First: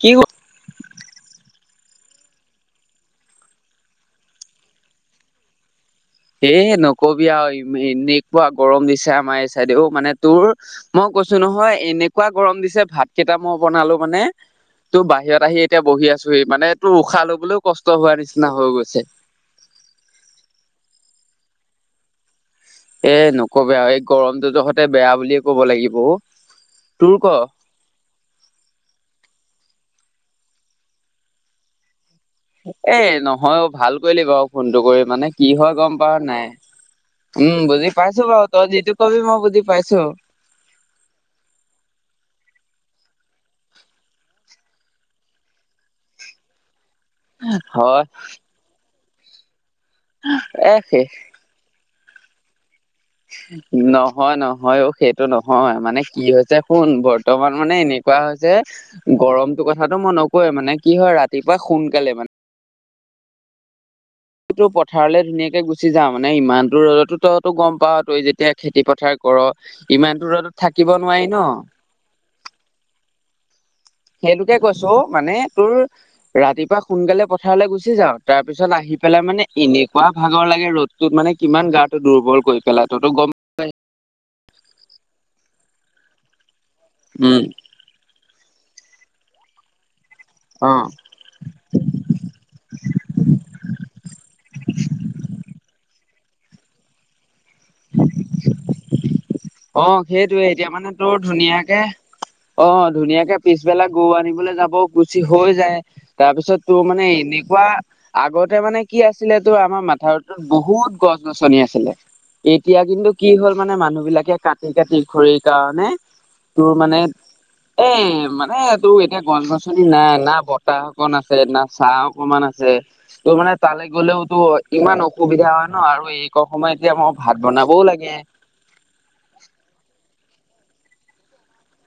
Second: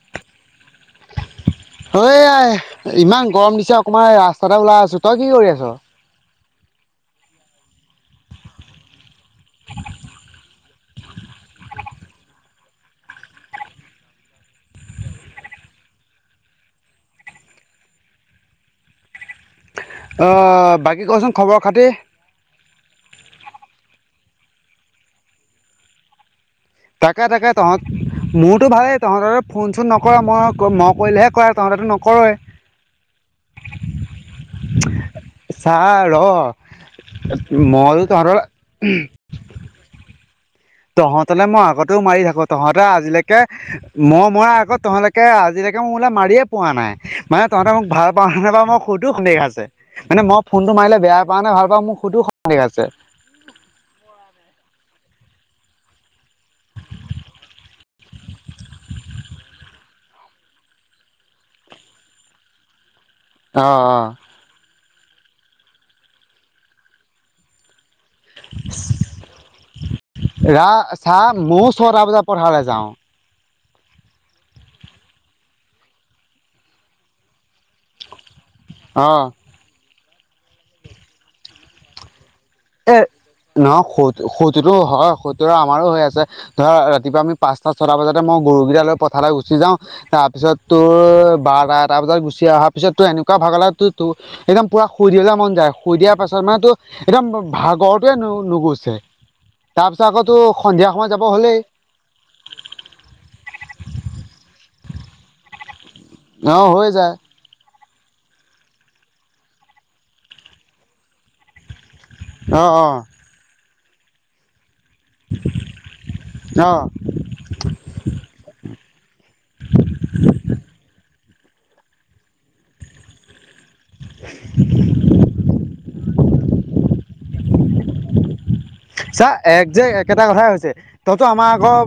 কি হ ইমান গৰম দিছে অকমান ৰাস্তাটা ওলাই আছো। তই কি কৰি আছ? এ নকবি আৰু এনেকুৱা গৰম দিছে আমাৰ এই চাইডে অ' মানে তোৰ। মই কৈছো নহয় এনেকুৱা গৰম দিছে ভাত কেইটা মই বনালো মানে তোৰ বাহিৰত আহি এতিয়া বহি আছোহি মানে তোৰ উশাহ লবলৈওঁ কষ্ট হোৱাৰ নিচিনা হৈ গৈছে। বাকী কচোন খবৰ খাতি? এ নকবি আৰু এই গৰমটোতো সতে বেয়া বুলিয়ে ক'ব লাগিব অ'। তোৰ তাকে ক তাকে তহঁত মোৰতো ভালেই তহঁতৰ? ফোন চোন নক মই মই কৰিলেহে কৰা তহ' তেতো ন এ নহয় অ' ভাল কৰিলি বাৰু ফোনটো কৰি। মানে কি হয় চা গ'ম ৰ পোৱা নাই উম বুজি মইতো পাইছো তহঁতৰ বাৰু তই যিটো কবি মই বুজি পাইছো। তহঁতলে মই আগতেও মাৰি থাকো তহঁতে আজিলৈকে মই মৰা আগত তহঁলকে আজিলৈকে তে মোেল মাৰিয়ে পোৱা নাই। মানে তহ'তে মোক হয় ভাল পাওঁ নে বা মই সৈতো সন্দেহ আছে। মানে মই ফোনটো এ মাৰিলে বেয়া পাৱ নে ভাল পাওঁ মোৰ সেইতো সন্দেহ আছে। নহয় নহয় অ' সেইটো নহয় মানে কি হৈছে শুন। বৰ্তমান মানে এনে কুৱা হৈছে, গৰমটো কথাটো মই নকৱে, মানে কি হয় ৰাতিপুৱা সোনকালে মানে অ' অ' পথাৰলে ধুনাকে গুচি যাওঁ মানে ইমান টো ৰ'দতো তইতো গ'ম পাৱ। তই যেতিয়া খেতি পথাৰ কৰ ইমানটো ৰ'দত ৰা থাকিব চা নোৱাৰি ন। ময়ো ছটা বজাত পথাৰলৈ যাওঁ সেইটোকে কৈছো মানে তোৰ ৰাতিপুৱা সোনকালে পথাৰলৈ গুচি যাওঁ তাৰ পিছত আহি অ', পেলাই মানে এনেকুৱা ভাগৰ লাগে ৰ'দতোত মানে কিমান গাটো দুৰ্বল কৰি পেলাই এ তইতো গম নহয় সৌতো সৌতোটো হয় সৌতো আমাৰো হৈ আছে। ধৰা ৰাতিপুৱা আমি উম পাঁচটা ছটা বজাতে মই গৰুকেইটা লৈ পথাৰলৈ গুচি যাওঁ তাৰপিছত অ তোৰ বাৰটা এটা বজাত গুচি অহাৰ পিছত তোৰ এনেকুৱা ভাগৰ লাগে তোৰ একদম পুৰা শুই বলে মন যায়, শুই দিয়া পাছত মানে তো একদম ভাগৰতোৱে নুগুছে। তাৰপিছত অ' আকৌ তোৰ সেইটয়ে এতিয়া মানে সন্ধিয়া সময়ত তোৰ যাব হ'লেই ধুনীয়াকে অ' ধুনীয়াকে পিছবেলা গৰু আনিবলৈ যাব গুচি হৈ যায়। তাৰপিছত অ', তোৰ হৈ মানে যায় এনেকুৱা আগতে মানে কি আছিলে তোৰ আমাৰ মাথাউত বহুত গছ গছনি আছিলে। অ', এতিয়া অ', কিন্তু কি হ'ল মানে মানুহ বিলাকে কাটি কাটি খড়ীৰ কাৰণে তোৰ অ', মানে এ মানে তোৰ এতিয়া গছ গছনি নাই না বতাহ অকন আছে ত না ছাঁ অকমান আছে ত' মানে তালৈ গ'লেওঁ তো ইমান অসুবিধা ন আৰু এই সময় এতিয়া মই ভাত বনাবও লাগে। চা একজেক্ট একেইটা কথাই হৈছে, তহতো আমাৰ ঘৰ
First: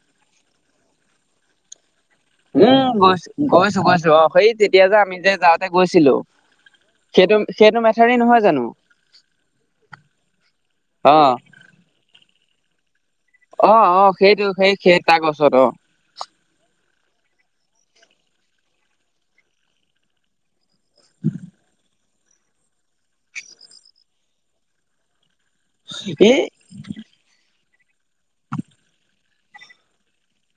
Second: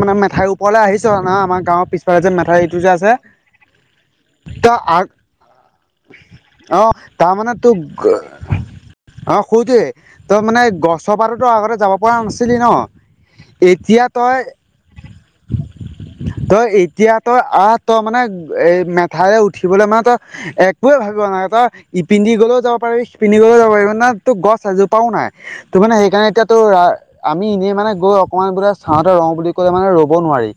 মানে মেঠাইৰ ওপৰলৈ আহিছ ন আমাৰ গাঁৱৰ পিছ। উম, গৈছো, গৈছো, গৈছো অ' সেই তেতিয়া যে তই আমি যে যাওঁতে গৈছিলো। অ' সেইটো তাৰমানে সেইটো তোক মেথাউৰি নহয় জানো? অ' সুতে তাৰ মানে গছ। অ চপাৰতো আগতে যাব পৰা নাছিলি ন। অ' এতিয়া অ' তই সেইটো সেই সেই তাৰ গছৰত অ'। তই এতিয়া তই আহ তই মানে এ মেথাউৰে উঠিবলৈ মানে তই একোৱেইে ভাবিব নালাগে তই। ইপিন্ধি গ'লেও যাব পাৰিবি সিপিন্ধি গ'লেও যাব পাৰিবি ন তো গছ এজোপাও নাই। তো মানে সেইকাৰণে এ এতিয়াতো আমি এনে। মানে গৈ অকণমান বোলে চাওঁতে ৰং বুলি ক'লে মানে ৰ'ব নোৱাৰি।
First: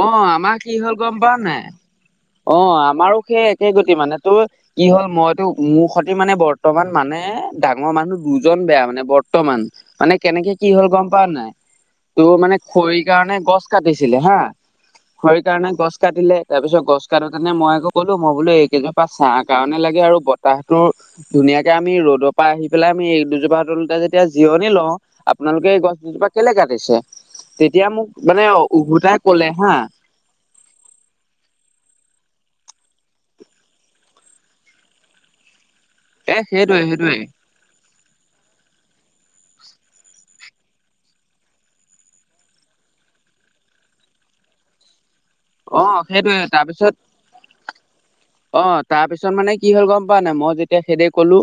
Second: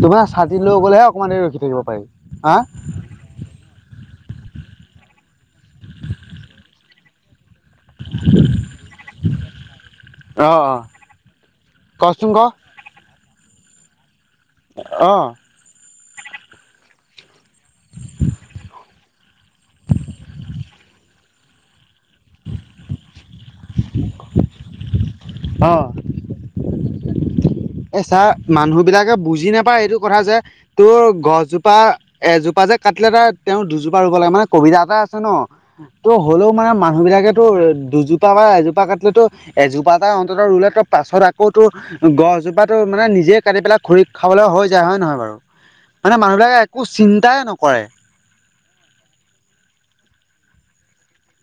তোৰ অ' মানে আমাৰ ছাতি কি লৈ হ'ল গ'লেহে গ'ম অকণমান পোৱা দেৰি ৰখি নাই থাকিব পাৰি হা অ' আমাৰো সেই একে গতি মানে তোৰ। কি হ'ল মইতো মোৰ সতে মানে বৰ্তমান মানে। ডাঙৰ মানুহ দুজন বেয়া মানে বৰ্তমান মানে অ কেনেকে কি অ হ'ল গ'ম পাওঁ নে নাই। তো' কচোন ক মানে খৰি। কাৰণে গছ কাটিছিলে হা অ খৰিৰ কাৰণে গছ কাটিলে তাৰপিছত গছ কাটো। মানে মই আকৌ কলো মই বোলো এইকেজন। বা চাৰহ কাৰণে লাগে আৰু বতাহতো ধুনীয়াকে আমি ৰ'দৰ পৰা আহি পেলাই আমি এই দুজোপা। [unintelligible] যেতিয়া জিৰণি লওঁ আপোনালোকে অ এই গছ দুজোপা কেলে কাটিছে। তেতিয়া এ মোক ছাৰ মানে মানুহ বিলাকে উভোতাই। কলে বুজি হা এইটো কথা যে তোৰ গছজোপা। এজোপা যে কাটিলে ত তেওঁৰ দুজোপা ৰুব লাগে মানে কবিতা এটা আছে ন। ত' এ হ'লেও মানে সেইটোৱে মানুহ সেইটোৱে বিলাকেতো। দুজোপা বা এজোপা কাটিলেতো এজোপা এটা অন্ততঃ ৰুলে তো পাছত আকৌ। তো গছজোপাতো মানে নিজে কাটি পেলাই খৰি খাবলৈ হৈ যায় হয় নে নহয় বাৰু। অ মানে সেইটোৱে মানুহবিলাকে একো তাৰপিছত চিন্তাই নকৰে। অ' তাৰ পিছত মানে কি হ'ল গ'ম পোৱা নাই মই যেতিয়া সেইদি ক'লো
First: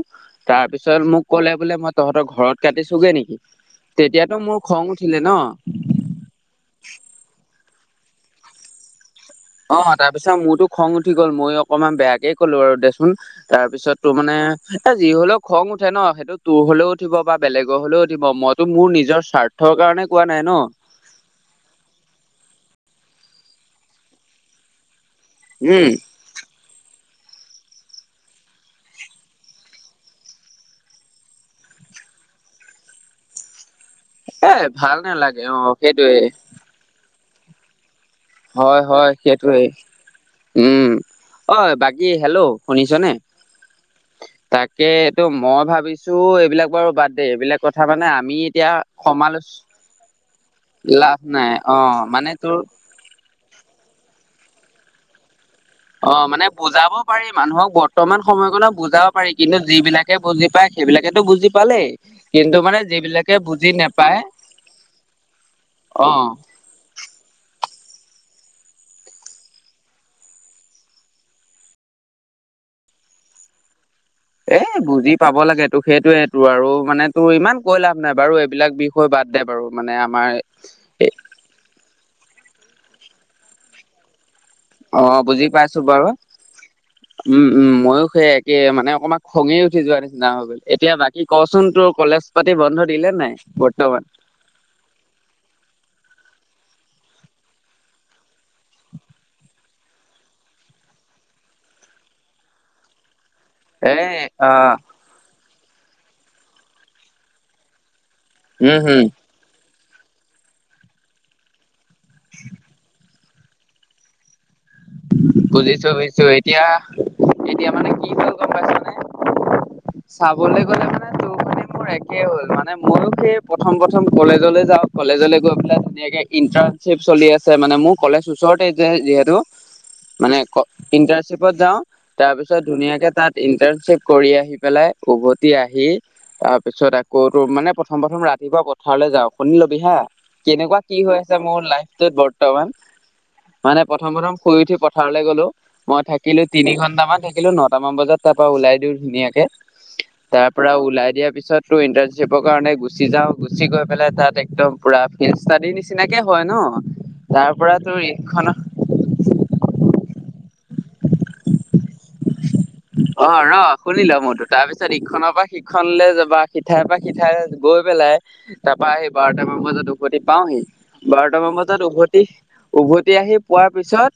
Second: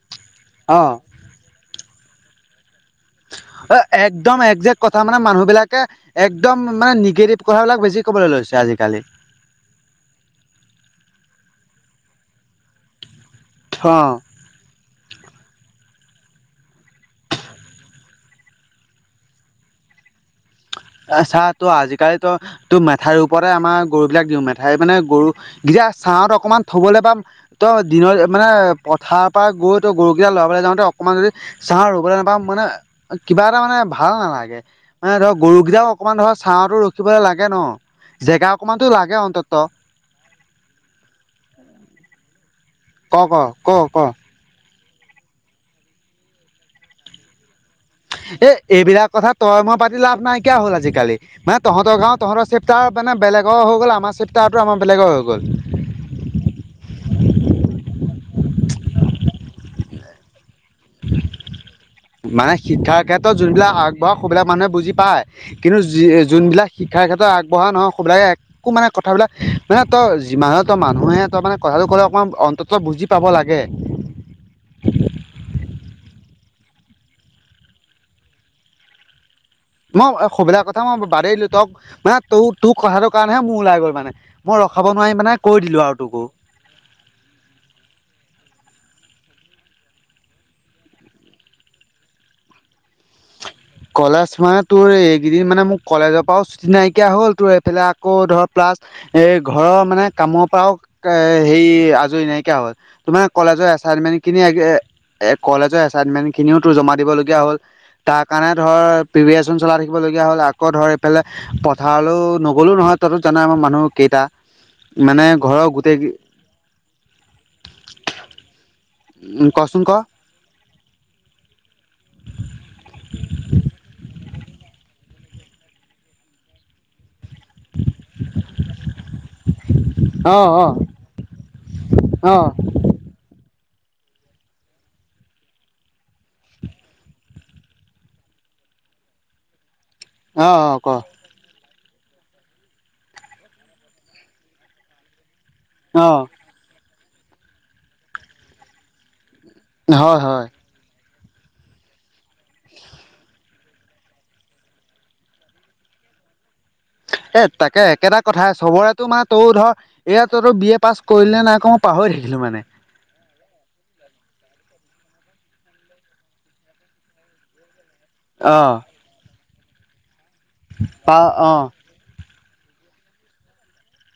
তাৰ অ পিছত মোক ক'লে বোলে মই। তহঁতৰ ঘৰত কাটি চোগে নেকি। অ' তেতিয়াতো একদম মোৰ একজেক্ট খং কথা মানে উঠিলে ন মানুহ বিলাকে একদম মানে নিগেটিভ কথাবিলাক বেছি। ক'বলৈ লৈছে আজিকালি। অ' তাৰপিছত মোৰতো খং উঠি গ'ল। মই অকমান বেয়াকে ক'লো আৰু দেচোন। তাৰ পিছত অ তো মানে এ যি হলেওক। খং উঠে ন, সেইটো তোৰ হ'লেও উঠিব। বা বেলেগৰ হ'লেও উঠিব, মইতো মোৰ নিজৰ স্বাৰ্থৰ কাৰণে কোৱা নাই ন। আছাহ ত' আজিকালি তো তোৰ মেঠাইৰ ওপৰতে আমাৰ গৰু বিলাক দিওঁ মেঠাই মানে। গৰু যেতিয়া উম ছাঁত অকমান থ'বলৈ বা। তই দিনত মানে পথাৰ পৰা গৈ ত গৰু কেইটা লৰাবলৈ যাওঁতে অকনমান যদি চাৰহ ৰবলৈ। বা মানে কিবা এটা মানে। ভাল এ নালাগে ভাল মানে ধৰ নালাগে অ গৰুকেইটাও সেইটোৱে অকমান ধৰ ছাহতো ৰখিবলৈ লাগে ন। জেগা হয়, অকমানতো হয়, লাগে অন্তত সেইটোৱেই উম, অ' বাকী হেল্ল'। শুনিছনে ক, ক, ক, ক। তাকে এইটো মই ভাবিছো। এইবিলাক বাৰু বাদ দে এইবিলাক। কথা মানে আমি এ এতিয়া এইবিলাক কথা সমালোচ তই মই পাতি লাভ নাইকিয়া হ'ল আজিকালি লাভ নাই মানে অ তহঁতৰ গাওঁ মানে তহঁতৰ তোৰ চেক। তাৰপানে মানে বেলেগৰ হৈ গ'ল আমাৰ চিপ্তাৰটো আমাৰ বেলেগৰ হৈ গ'ল। অ' মানে বুজাব পাৰি মানুহক বৰ্তমান সময়কনত বুজাব পাৰি কিন্তু যি বিলাকে বুজি পায়। সেইবিলাকেটো বুজি। পালেই মানে কিন্তু শিক্ষাৰ ক্ষেত্ৰত যিবিলাকে বুজি যোনবিলাক আগবঢ়া, নেপায় সেইবিলাক মানুহে বুজি পায়। অ কিন্তু যোনবিলাক শিক্ষা তেখেতৰ আগবঢ়া নহয়। বে একো মানে কথাবিলাক মানে তই যিমান তই মানুহে তই মানে কথাটো ক'লে অকণমান অন্তত বুজ। বুজি পাব লাগে। এ বুজি পাব লাগে তোক সেইটোয়ে তোৰ আৰু মানে তোৰ ইমান কৈ লাভ নাই বাৰু এইবিলাক বিষয় বাদ। দে বাৰু মানে মই আমাৰ সুবিধাৰ কথা মই বাদি দিলো, তক মানে তোৰ তোৰ কথাটোৰ কাৰণেহে মোৰ ওলাই গল মানে। মই ৰখাব অ নোৱাৰি মানে বুজি কৈ পাইছো দিলোঁ আৰু বাৰু, তোকো উম মইও সেই একে মানে অকমান খঙে উঠি যোৱা নিচিনা হৈ গ'ল। এতিয়া বাকী কচোন তোৰ কলেজ পাতি বন্ধ দিলে নাই? বৰ্তমান কলেজ মানে তোৰ এইকেইদিন মানে মোৰ কলেজৰ পৰা ছুটি নাইকিয়া হ'ল, তোৰ এইফালে আকৌ ধৰ প্লাছ এ ঘৰৰ মানে কামৰ পৰাও এ হেৰি আজৰি নাইকিয়া হ'ল, তোমানে কলেজৰ এ এছাইনমেন্ট খিনি অ এ কলেজৰ এছাইনমেন্ট খিনিওটো জমা দিবলগীয়া হ'ল। তাক কাৰণে ধৰ উম হম প্ৰিপেৰেশচন চলাই থাকিবলগীয়া হ'ল আকৌ ধৰ এইফালে পথাৰলৈও নগ'লো নহয়। তইতো জান আমাৰ মানুহ কেইটা। মানে ঘৰৰ বুজিছো গোটেই বুজিছো এতিয়া, এতিয়া মানে কি হ'ল গম পাইছ নে? কচোন ক চাবলৈ গ'লে মানে তোৰ খানি মোৰ একেই হ'ল মানে ময়ো সেই প্ৰথম প্ৰথম কলেজলৈ যাওঁ, কলেজলৈ গৈ পেলাই ধনীয়াকে ইণ্টাৰ্ণশ্বিপ চলি আছে মানে মোৰ কলেজ ওচৰতে যে যিহেতু। মানে অ অ ইটাৰশ্বিপত যাওঁ অ তাৰপিছত ধুনীয়াকে তাত পিছত কৰি আহি পেলাই উভতি আহি তাৰপিছত আকৌ ত মানে প্ৰথম প্ৰথম ৰাতিপুৱা পথাৰলৈ যাওঁ শু হা অ অ কেনেকুৱা ক কি হৈ আছে মোৰ লাইফটোত বৰ্তমান। মানে প্ৰথম প্ৰথম শুই উঠি পথাৰলৈ গলো মই অ থাকিলো তিনি ঘন্টামান। থাকিলো নট মান বজাত তাৰ পৰা লাই দি ধুনাকে, হয় হয় তাৰ পৰা ওলাই দিয়া তাৰপিছত তো ইণ্টাৰনশ্বিপৰ কাৰণে গুচি যাওঁ, গুচি গৈ পেলাই তাত একদম পুৰা ফিল ষ্টডি নিচিনাকে হয় ন। এ তাৰ পৰা তাকে তোৰ একেটা ইখন কথাই চবৰে তো মা তই ধৰ এয়া ত তোৰ বি এ পাছ কৰিলে নাই আকৌ মই পাহৰি থাকিলো মানে। অ শুনো মোৰটো তাৰ পিছত তাৰপিত ইখনৰ পৰা সিখনলৈ যাবা, সিঠাইৰ পৰা সিঠাই গৈ পেলাই তাৰ অ' পৰা স বাৰটা বাৰ বজাত উভতি পাওহি পা বাৰটামান অ' বজাত উভতি, উভতি আহি পোৱাৰ পিছত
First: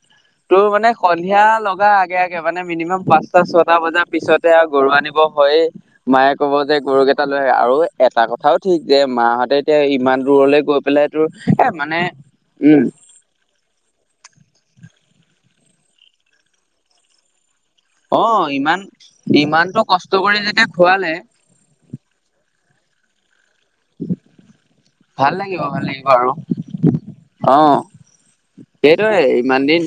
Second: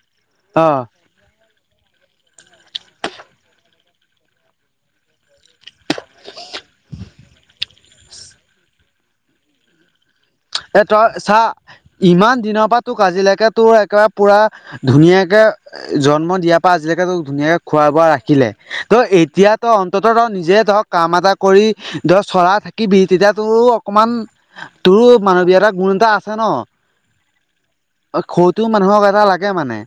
তোৰ অ' মানে সন্ধিয়া ল আগে আগে মানে মিনিমাম পাঁচটা ছটা বজাৰ পিছতে আৰু গৰু আনিব হয়েই। মায়ে ক'ব যে গৰুকেইটা লৈ আৰু এটা কথাও ঠিক যে মাহতে এতিয়া ইমান দূৰলৈ গৈ এ পেলাই তই তোৰ চা এ মানে ইমান দিনৰ পৰা উম তোক আজিলৈকে তোৰ পুৰা ধুনীয়াকে জন্ম দিয়াৰ পৰা আজিলৈকে তোক ধুনীয়াকে খোৱা-বোৱা অ ৰাখিলে ইমান ত এতিয়া ত ইমানটো অন্তত কষ্ট ধ কৰি নিজে যেতিয়া ধৰ খোৱালে কাম এটা কৰি ধৰ চলাই থ কিবি তেতিয়া তোৰ অকমান তোৰ ভাল মানৱীয় লাগিব এতাৰ ভাল গুণ লাগিব এটা আৰু আছে ন। অ অ [unintelligible] মানুহক এটা সেইটোয়ে লাগে ইমান মানে। দিন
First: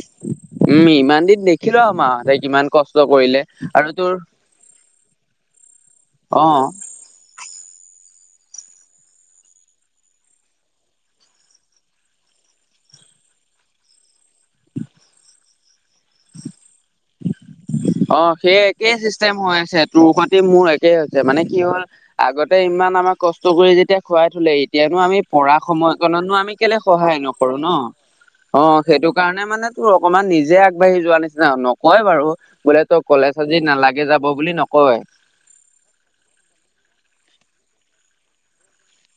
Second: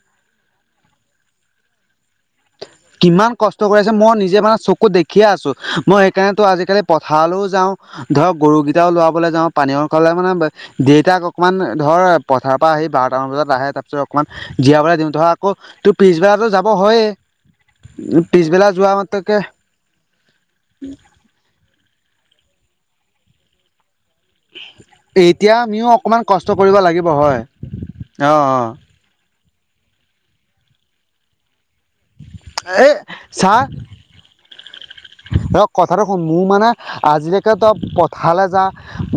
উম ইমান দিন দেখিলো মাহতে কিমান কষ্ট কিমান কৰিলে কষ্ট কৰি আৰু আছে তোৰ মই নিজে মানে চকু দেখিয়ে আছো, মই সেইকাৰণেতো অ আজিকালি পথাৰলৈও যাওঁ ধৰ গৰুকেইটাও লোৱাবলৈ যাওঁ, পানী খালে মানে দেউতাক অকনমান ধৰ পথাৰৰ পৰা বাৰটামান বজাত আহে তাৰ পিছত অকমান জীয়াব দিওঁ ধৰা আকৌ তোৰ পিছবেলো যাব হয়য়ে। অ সেই একেই চিষ্টেম হৈ আছে, তোৰ সতে মোৰ একেই হৈছে মানে কি হ'ল আগতে ইমান আমাক কষ্ট কৰি যেতিয়া খুৱাই থলে, এতিয়ানো আমি এতিয়া পঢ়া আমিও অকণমান সময়কনো কষ্ট আমি কৰিব কেলে লাগিব সহায় হয় নকৰো ন। অ সেইটো কাৰণে মানে তোৰ অকমান নিজে আগবাঢ়ি যোৱা নিচিনা নকয় বাৰু বোলে এই তই কলেজ আজি নালাগে যাব বুলি নকয় ৰ কথাটো শুন মোৰ মানে আজিলৈকে তে পথালে যা,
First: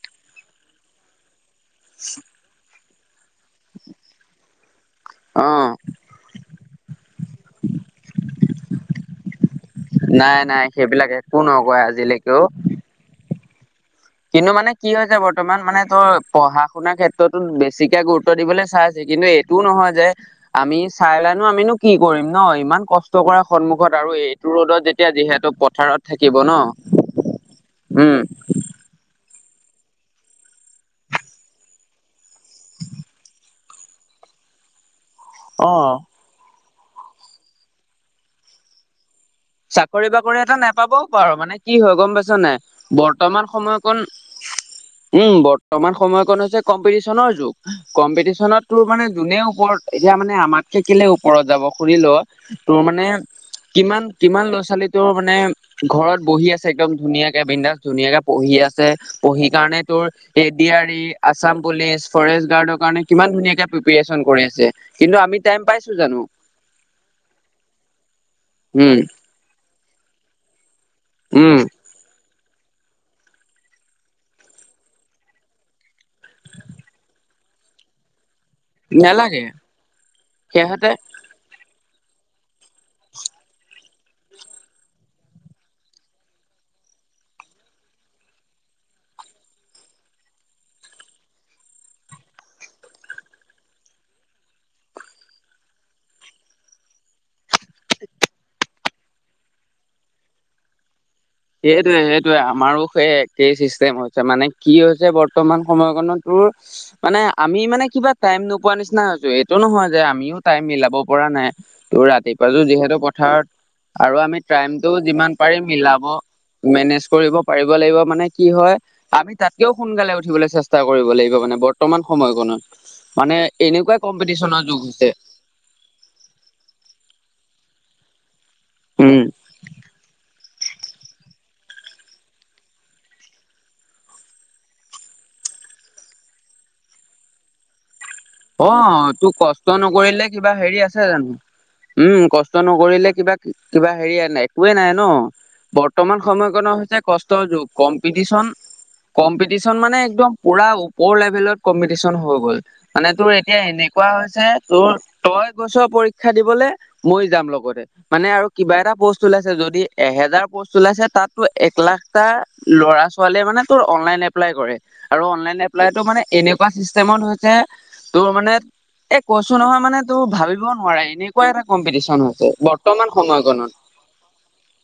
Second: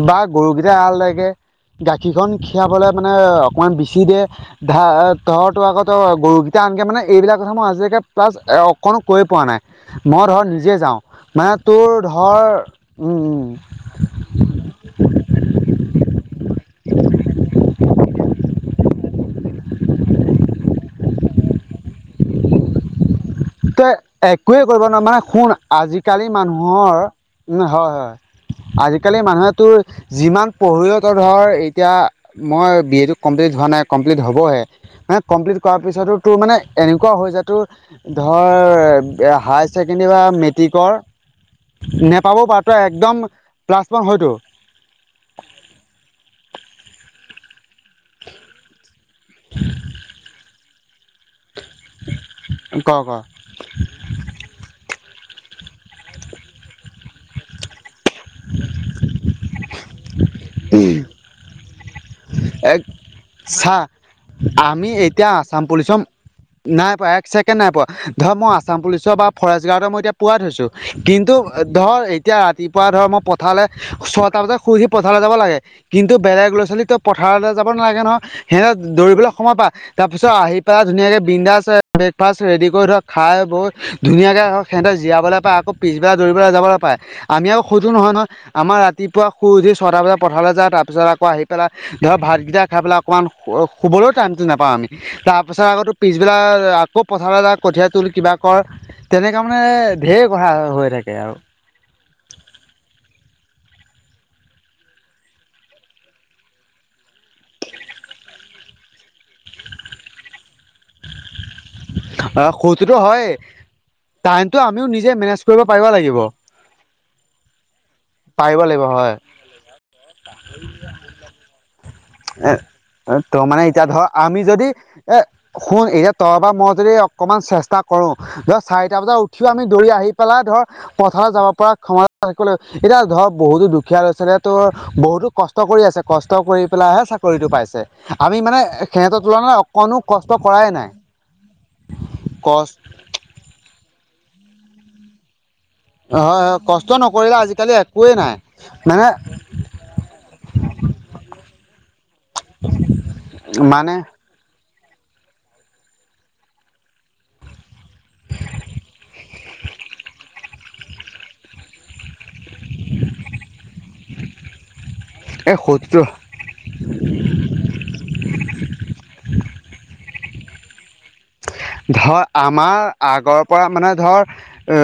বা গৰুকেইট আহাৰ লাগে গাখীৰ খন খীৰাবলৈ অকণমান বিছি দে ধা অ তহৰ তৰ আগত গৰুকেইটা আনকৈ মানে এইবিলাক কথা মই আজিলৈকে প্লাছ অকণো কৈয় পোৱা নাই। মই নাই ধৰ নাই নিজে যাওঁ সেইবিলাক একো মানে নকয় তোৰ আজিলৈকেও ধৰ উম উম উম কিন্তু মানে কি হৈছে বৰ্তমান মানে তোৰ পঢ়া শুনাৰ ক্ষেত্ৰতো বেছিকে গুৰুত্ব দিবলৈ চাইছিল কিন্তু এইটোও নহয় যে আমি চাই লানো আমিনো কি কৰিম ন ইমান কষ্ট কৰা তই সন্মুখত আৰু এইটো একোৱেই কৰিব ৰ'দত নোৱাৰ যেতিয়া মানে যিহেতু পথাৰত থাকিব ন। উ হয় হয় উম আজি আজিকালি মানুহেতো যিমান পঢ়িল তো ধৰ এতিয়া মই বি এটো কমপ্লিট হোৱা নাই, কম [unintelligible] কমপ্লিট অ কৰাৰ পিছতো তোৰ মানে এনেকুৱা হৈ যায় তোৰ ধৰ হায়াৰ ছেকেণ্ডৰী চাকৰি বা বাকৰি এটা মেট্ৰিকৰ নোপাবও পাৰো মানে কি হয় গম পাইছ নেপাব নাই পাৰ তই একদম বৰ্তমান প্লাছ সময়কণ ওৱান হয় টো। উম, বৰ্তমান সময়ক হৈছে কম্পি কম্পিটিছন ৰ যোগ কম্পিটিছনত টোৰ মানে জোনে ওপৰত এতিয়া মানে আমাতকে কেলে ওপৰত যাব শুনি ল' তোৰ ক মানে ক কিমান কিমান ল'ৰা ছোৱালী তোৰ মানে ঘৰত বহি আছে এক্দম ধুনীয়াকে বিন্দাছ ধুনীয়াকে পঢ়ি আছে পঢ়ি কাৰণে তোৰ এ দি আৰি আছাম পুলিচ ফৰেষ্ট এক গাৰ্ডৰ কাৰণে কিমান ধুনীয়াকে চা প্ৰিপেৰেচন কৰি আছে আমি কিন্তু এতিয়া আমি আছাম টাইম পাইছো পুলিচৰ জানো? নাই পোৱা এক চছেকেণ্ড নাই পোৱা ধৰ মৈ আচ আচাম উম পুলিচৰ বা ফৰেষ্ট গাৰ্ডৰ মই এতিয়া পোৱাাই থৈছো কিন্তু উম ধৰ এতিয়া ৰাতিপুৱা ধৰ মই পথাৰলৈ ছটা বজাত শুইহি পথাৰলৈ যাব লাগে কিন্তু বেলেগ ল'ৰা ছোৱালী তই পথাৰলে যাব নালাগে নহয় সিহঁতে দৌৰিবলৈ নালাগে সময় পাই তাৰ পিছত আহি পেলাই সিহঁতে ধুনীয়াকে বিন্দা আ ব্ৰেকফাষ্ট ৰেডি কৰি ধৰ খাই বৈ ধুনীয়াকৈ সিহঁত জীয়াবলৈ পায় আকৌ পিছবেলা দৌৰিবলৈ যাবলৈ পায় আমি আৰু সেইটো নহয় নহয় আমাৰ ৰাতি পুৱা শুই উঠি ছটা বজাত পথাৰলৈ যায় তাৰপিছতকৌ আহি পেলাই ধৰ ভাতকেইটা খাই পেলাই অকণমান শুবলৈও টাইমটো নাপাওঁ আমি তাৰ পাছত আকৌ তোৰ পিছবেলা আকৌ পথাৰলৈ যা কঠীয়া তোল কিবা কৰ তেনেকা মানে ঢেৰ কথা হৈ থাকে আৰু। সেইটয়ে সেইটোৱে আমাৰো সেই একেই চিষ্টেম হৈছে মানে কি হৈছে বৰ্তমান সময়কণত তোৰ মানে আমি মানে কিবা টাইম নোপোৱা নিচিনা হৈছো এইটো নহয় যে আমিও টাইম মিলাব পৰা নাই। তোৰ অ' ৰাতিপুৱাটো সৌটোতো যিহেতু হয় পথাৰত আৰু আমি টাইমটো আমিও টাইমতটো নিজে মেনেজ যিমান কৰিব পাৰি পাৰিব মিলাব লাগিব মেনেজ কৰিব পাৰিব লাগিব মানে কি পাৰিব হয় লাগিব আমি তাতকেও সোনকালে উঠিবলৈ চেষ্টা কৰিব লাগিব বৰ্তমান এ সময়কণত ত মানে এতিয়া এনেকুৱাই ধৰ আমি কম্পিটিছনৰ যদি যুগ হৈছে। এ শুন এতিয়া তই বা মই যদি অকণমান চেষ্টা কৰোঁ ধৰ চাৰিটা বজাত উম উঠিও আমি দৌৰি আহি পেলাই ধৰ পথাৰলৈ যাব পৰা ক্ষমতা থাকিব লাগিব এতিয়া ধৰ বহুতো দুখীয়া ল'ৰা ছোৱালীয়ে টোৰ বহুতো কষ্ট কৰি আছে কষ্ট কৰি পেলাইহে চাকৰিটো পাইছে। আমি মানে অ সিহঁতৰ তোৰ তুলনাত কষ্ট অকণো নকৰিলে কষ্ট কিবা কৰাই হেৰি নাই। আছে জানো উম, কষ্ট নকৰিলে কিবা কিবা হেৰি নাই একোৱেই নাই ন। বৰ্তমান হয় হয় সময়কণত কষ্ট হৈছে নকৰিলে কষ্টৰ যুগ আজিকালি একোৱেই নাই কম্পিটিচন মানে কম্পিটিশন মানে একদম পুৰা ওপৰ লেভেলত কম্পিটিশন হৈ গ'ল। মানে তোৰ এতিয়া মানে এনেকুৱা হৈছে তোৰ তই গৈছ পৰীক্ষা দিবলে মই যাম লগতে মানে আৰু কিবা এটা পষ্ট ওলাইছে যদি এহে জাৰ পোষ্ট ওলাইছে তাত তোৰ এক লাখ টা ল'ৰা ছোৱালীয়ে মানে তোৰ অনলাইন এপ্লাই কৰে আৰু অনলাইন এই এপ্লাইটো শত্ৰু মানে এনেকুৱা চিষ্টেম হৈছে তোৰ মানে এ কৈছো নহয় মানে তোৰ ভাবিবও নোৱাৰি। ধৰ আমাৰ আগৰ পৰা সময়কণত মানে ধৰ এ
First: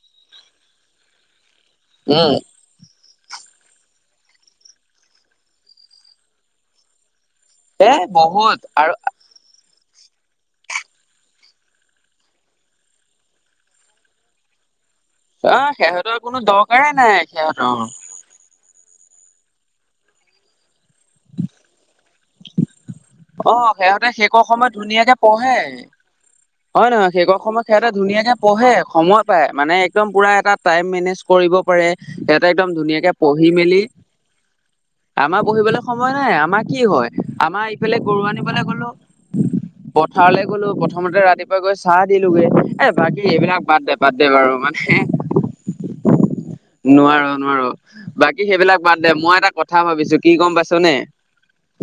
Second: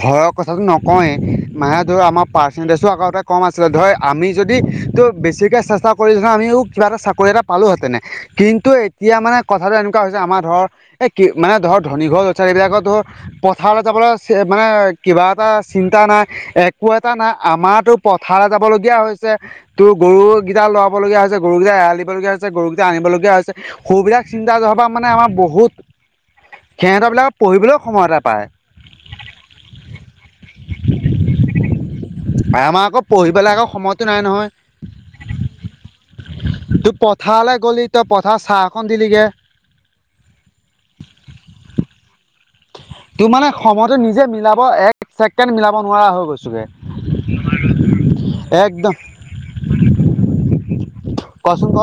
ঘৰক কথাটো নকওঁয়েই মানে ধৰ আমাৰ উম পাৰ্চেন্টেজ টো আগতে কম আছিলে ধৰ আমি যদি তোৰ বেছিকে চেষ্টা কৰি ধৰ আমিও কিবা এটা চাকৰি এটা এ পালোহেতেনে বহুত কিন্তু আৰু এতিয়া মানে কথাটো এনেকুৱা হৈছে আমাৰ ধৰ এই মানে ধৰ ধনীঘৰ ল'ৰা ছোৱালী বিলাকত ধৰ পথাৰলৈ যাবলৈ মানে কিবা এটা অ চিন্তা সিহঁতৰ নাই কোনো একো দৰকাৰে এটা নাই সিহঁতৰ আমাৰটো পথাৰে যাবল লগীয়া হৈছে তোৰ গৰুকেইটা লৰাব লগীয়া হৈছে গৰুকেইটা এৰাল দিব লগীয়া হৈছে গৰু কেইটা আনিবলগীয়া হৈছে অ সিহঁতে সৌবিলাক শেষৰ চিন্তা সময়ত ধৰাপা মানে ধুনীয়াকে আমাৰ পঢ়ে। বহুত হয় নহয় সেই সিহঁতৰবিলাক কন সময়ত পঢ়িবলৈও সিহঁতে সময় এটা ধুনীয়াকে পায় পঢ়ে সময় পায় মানে একদম পুৰা এটা টাইম মেনেজ কৰিব পাৰে সিহঁতে একদম আমাৰ আকৌ ধুনীয়াকে পঢ়ি পেলাই আকৌ মেলি সময়তো নাই নহয় আমাৰ পহিবলৈ সময় নাই আমাৰ কি তোৰ হয় পথাৰলৈ আমাৰ গ'লি ইফালে তই গৰু পথাৰ চাহ আনিবলৈ অকণ গলো। দিলিগে পথাৰলৈ গলো প্ৰথমতে ৰাতিপুৱা গৈ চাহ দিলোগে এ বাকী তোৰ মানে এইবিলাক বাদ সময়তো দে বাদ নিজে দে মিলাব বাৰু এক মানে ছেকেণ্ড মিলাব নোৱাৰা হৈ গৈছোগে নোৱাৰো নোৱাৰো, বাকী সেইবিলাক একদম বাদ দে, মই এটা কথা ভাবিছো, কি গম পাইছনে? কচোন ক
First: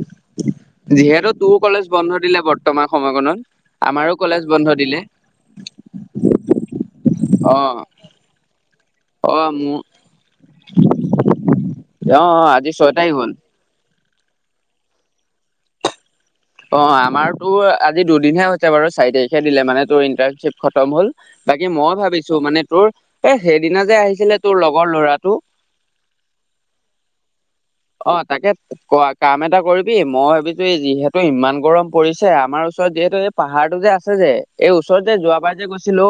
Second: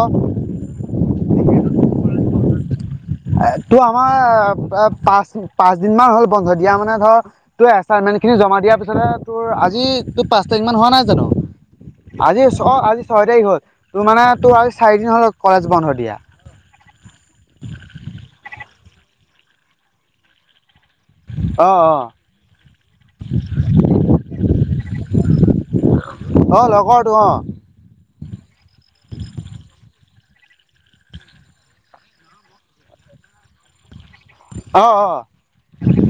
যিহেতু তোৰো কলেজ বন্ধ দিলে বৰ্তমান। সময়কণত এ টো আমাৰো আমাৰ কলেজ বন্ধ দিলে পাঁচ-পাঁচ দিনমান হ'ল বন্ধ দিয়া, মানে ধৰ অ টো [unintelligible] খিনি জমা দিয়াৰ অ তোৰ মোৰ আজি তোৰ পাঁচ তাৰিখ মান হোৱা নাই জানো? আজি ছ আজি ছয় তাৰিখ হল। তোৰ মানে তোৰ আজি চাৰিদিন হ'ল কলেজ বন্ধ দিয়া। অ আমাৰতো আজি দুদিনহে হৈছে বাৰু, চাৰি তাৰিখে দিলে মানে তোৰ ইন্টাৰশ্বিপ খতম হ'ল, অ বাকী অ মই ভাবিছো মানে তোৰ এ সেইদিনা যে আহিছিলে তোৰ লগৰ ল'ৰাটো অ', ল অ', তাকে ক কাম এটা কৰিবি মই ভাবিছো এই যিহেতু ইমান গৰম পৰিছে, আমাৰ ওচৰত যিহেতু এই পাহাৰটো যে আ এই অ ওচৰত অ যে যোৱাবাৰ যে গৈছিলো।